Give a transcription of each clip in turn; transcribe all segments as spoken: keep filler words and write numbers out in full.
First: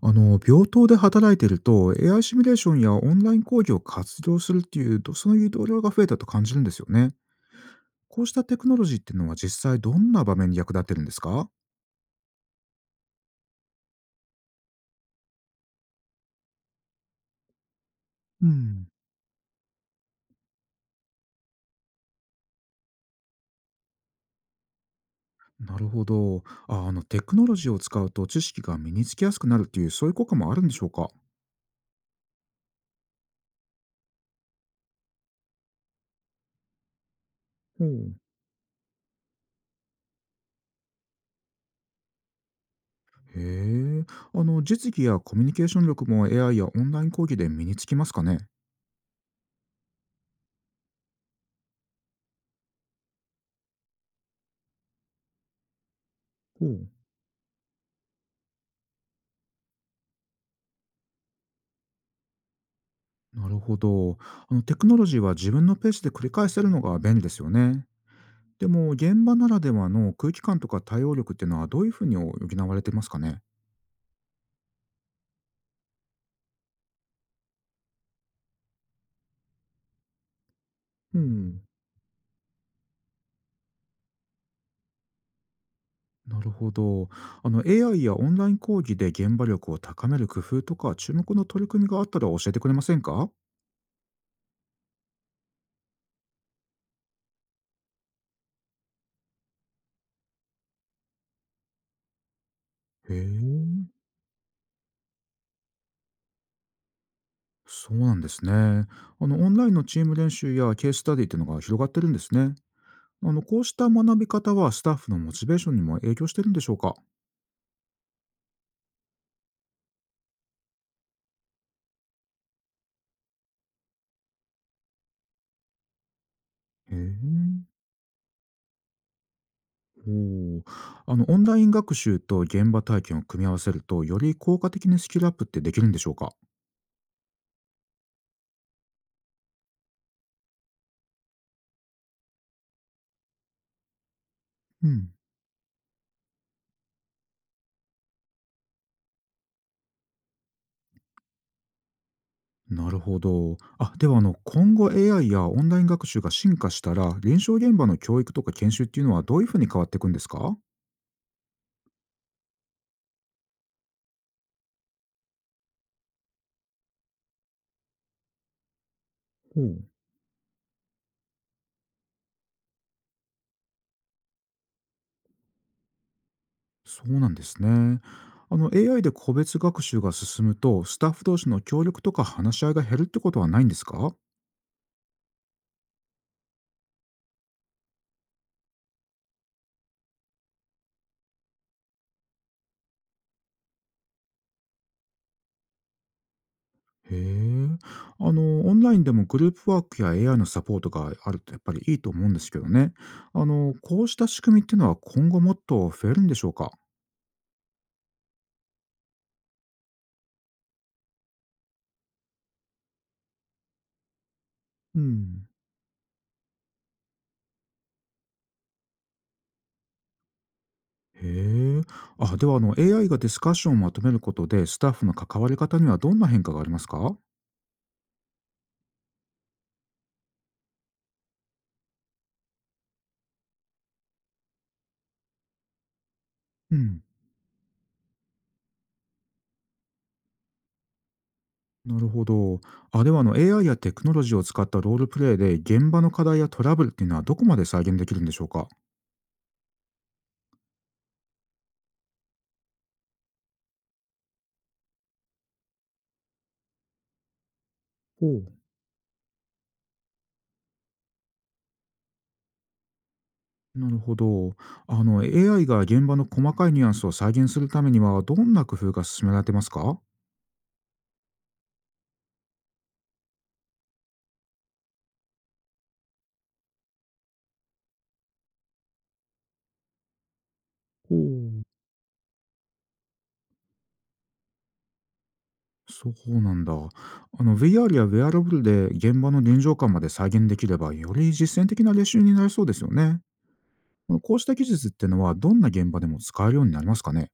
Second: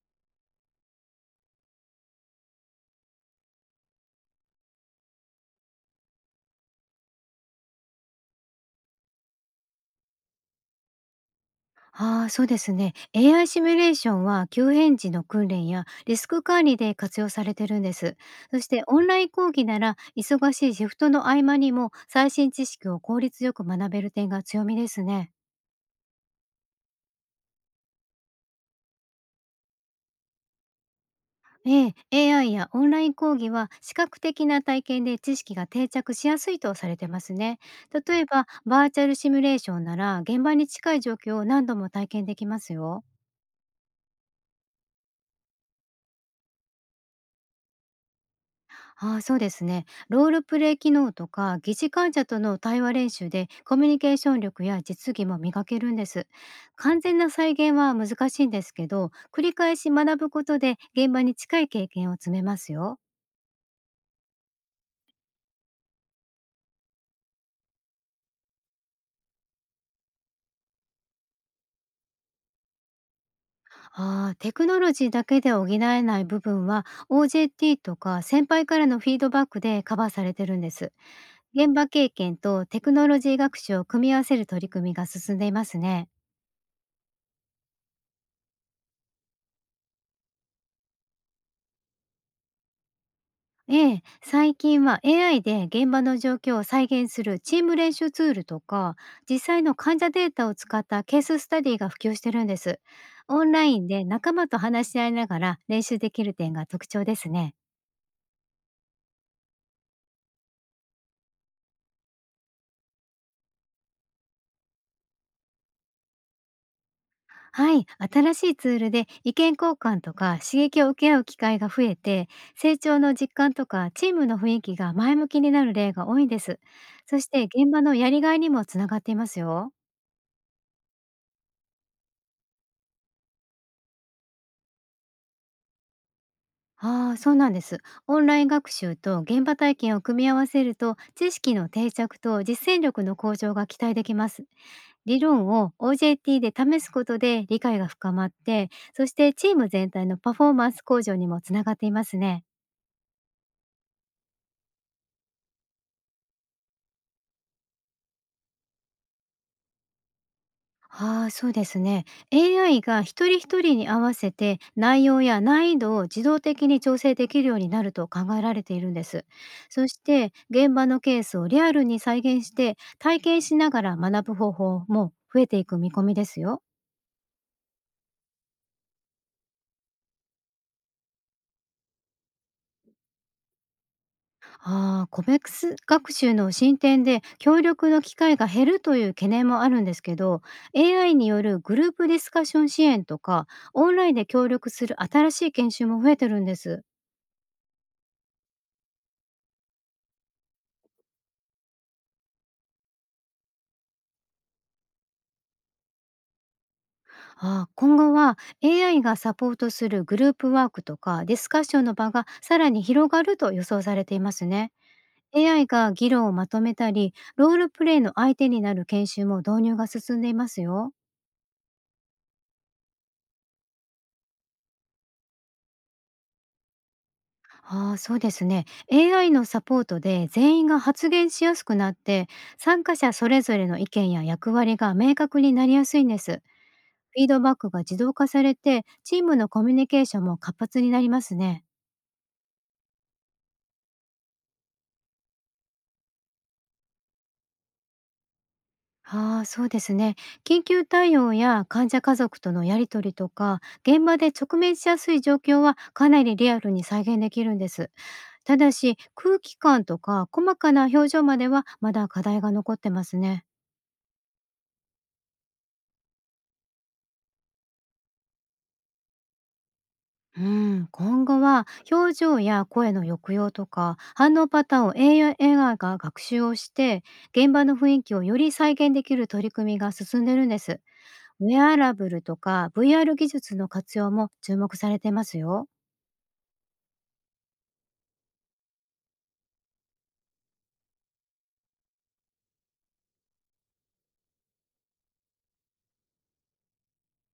あの病棟で働いていると エーアイ シミュレーションやオンライン講義を活動するっていうどその誘導量が増えたと感じるんですよね。こうしたテクノロジーっていうのは実際どんな場面に役立ってるんですか？ああ、そうですね。エーアイ シミュレーションは急変時の訓練やリスク管理で活用されてるんです。うそしてん、オンライン講義なら忙しいシフトの合間にも最新知識を効率よく学べる点が強みですね。なるほど。あ。あのテクノロジーを使うと知識が身につきやすくなるっていうそういう効果もあるんでしょうか？ええ、エーアイ やオンライン講義は視覚的な体験で知識が定着しやすいとされてますね。ほう。例えばバーチャルシミュレーションなら現場に近い状況を何度も体験できますよ。へえ。あの実技やコミュニケーション力も エーアイ やオンライン講義で身につきますかね？ああ、そうですね。ロールプレイ機能とか疑似患者との対話練習でコミュニケーション力や実技も磨けるんです。ほう。完全な再現は難しいんですけど、繰り返し学ぶことで現場に近い経験を積めますよ。なるほど。あのテクノロジーは自分のペースで繰り返せるのが便利ですよね。でも、現場ならではの空気感とか対応力っていうのはどういうふうに補われてますかね？ああ、テクノロジーだけで補えない部分は オージェーティー とか先輩からのフィードバックでカバーされてるんです。うん、現場経験とテクノロジー学習を組み合わせる取り組みが進んでいますね。なるほど。あの エーアイ やオンライン講義で現場力を高める工夫とか注目の取り組みがあったら教えてくれませんか？ええ、最近は エーアイ で現場の状況を再現するチーム練習ツールとか実際の患者データを使ったケーススタディが普及してるんです。へオンラインえ、で仲間と話し合いながら練習できる点が特徴ですね。そうなんですね。あのオンラインのチーム練習やケーススタディっていうのが広がってるんですね。あのこうした学び方はスタッフのモチベーションにも影響してるんでしょうか？はい、新しいツールで意見交換とか刺激を受け合う機会が増えて、成長の実感とかチームの雰囲気が前向きになる例が多いんです。へえ。そして現場のやりがいにもつながっていますよ。おお、あのオンライン学習と現場体験を組み合わせると、より効果的にスキルアップってできるんでしょうか？ああ、そうなんです。オンライン学習と現場体験を組み合わせると、知識の定着と実践力の向上が期待できます。うん、理論を オージェーティー で試すことで理解が深まって、そしてチーム全体のパフォーマンス向上にもつながっていますね。なるほど。あ、ではあの今後 エーアイ やオンライン学習が進化したら、臨床現場の教育とか研修っていうのはどういうふうに変わっていくんですか？ほああ、そうですね。エーアイ が一人一人に合わせて内容や難易度を自動的に調整できるようになると考えられているんです。そう、して現場のケースをリアルに再現して体験しながら学ぶ方法も増えていく見込みですよ。そうなんですね。あの エーアイ で個別学習が進むと、スタッフ同士の協力とか話し合いが減るってことはないんですか？ああ、個別学習の進展で協力の機会が減るという懸念もあるんですけど、エーアイ によるグループディスカッション支援とか、オンラインで協力する新しい研修も増えてるんです。へえ。あの、オンラインでもグループワークや エーアイ のサポートがあるとやっぱりいいと思うんですけどね。あの、こうした仕組みっていうのは今後もっと増えるんでしょうか？ああ、今後は エーアイ がサポートするグループワークとかディスカッションの場がさらに広がると予想されていますね。うん。エーアイ が議論をまとめたり、ロールプレイの相手になる研修も導入が進んでいますよ。へえ。あ、ではあの エーアイ がディスカッションをまとめることでスタッフの関わり方にはどんな変化がありますか？ああ、そうですね。エーアイ のサポートで全員が発言しやすくなって、参加者それぞれの意見や役割が明確になりやすいんです。うん。フィードバックが自動化されて、チームのコミュニケーションも活発になりますね。なるほど。あ、ではあの エーアイ やテクノロジーを使ったロールプレイで現場の課題やトラブルっていうのはどこまで再現できるんでしょうか？ああ、そうですね。緊急対応や患者家族とのやり取りとか、現場で直面しやすい状況はかなりリアルに再現できるんです。ただし、空気感とか細かな表情まではまだ課題が残ってますね。なるほど。あの、エーアイ が現場の細かいニュアンスを再現するためには、どんな工夫が進められてますか？ほうん、今後は表情や声の抑揚とか反応パターンを エーアイ が学習をして、現場の雰囲気をより再現できる取り組みが進んでるんです。ウェう、アラブルとか ブイアール 技術の活用も注目されてますよ。そうなんだ。あの、ブイアール やウェアラブルで現場の臨場感まで再現できれば、より実践的な練習になりそうですよね。こうした技術ってのは、どんな現場でも使えるようになりますかね？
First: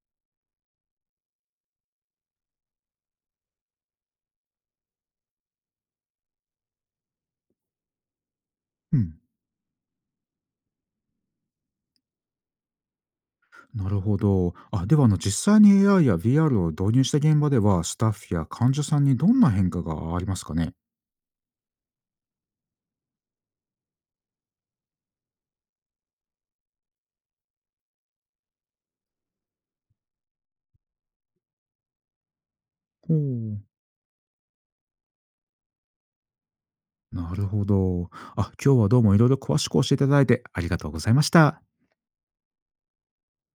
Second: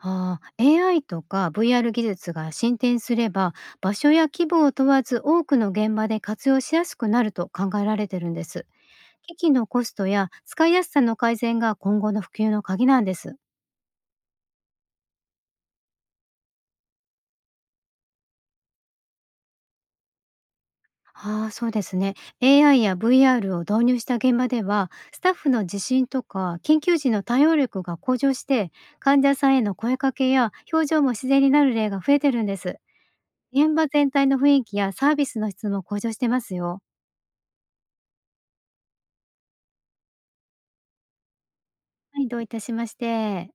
ああ、エーアイ とか ブイアール 技術が進展すれば、場所や規模を問わず多くの現場で活用しやすくなると考えられてるんです。うん。機器のコストや使いやすさの改善が今後の普及の鍵なんです。なるほど。あ、では、あの、実際に エーアイ や ブイアール を導入した現場では、スタッフや患者さんにどんな変化がありますかね？ああ、そうですね。エーアイ や ブイアール を導入した現場では、スタッフの自信とか緊急時の対応力が向上して、患者さんへの声かけや表情も自然になる例が増えてるんです。ほう。現場全体の雰囲気やサービスの質も向上してますよ。なるほど。あ、今日はどうもいろいろ詳しく教えていただいてありがとうございました。はい、どういたしまして。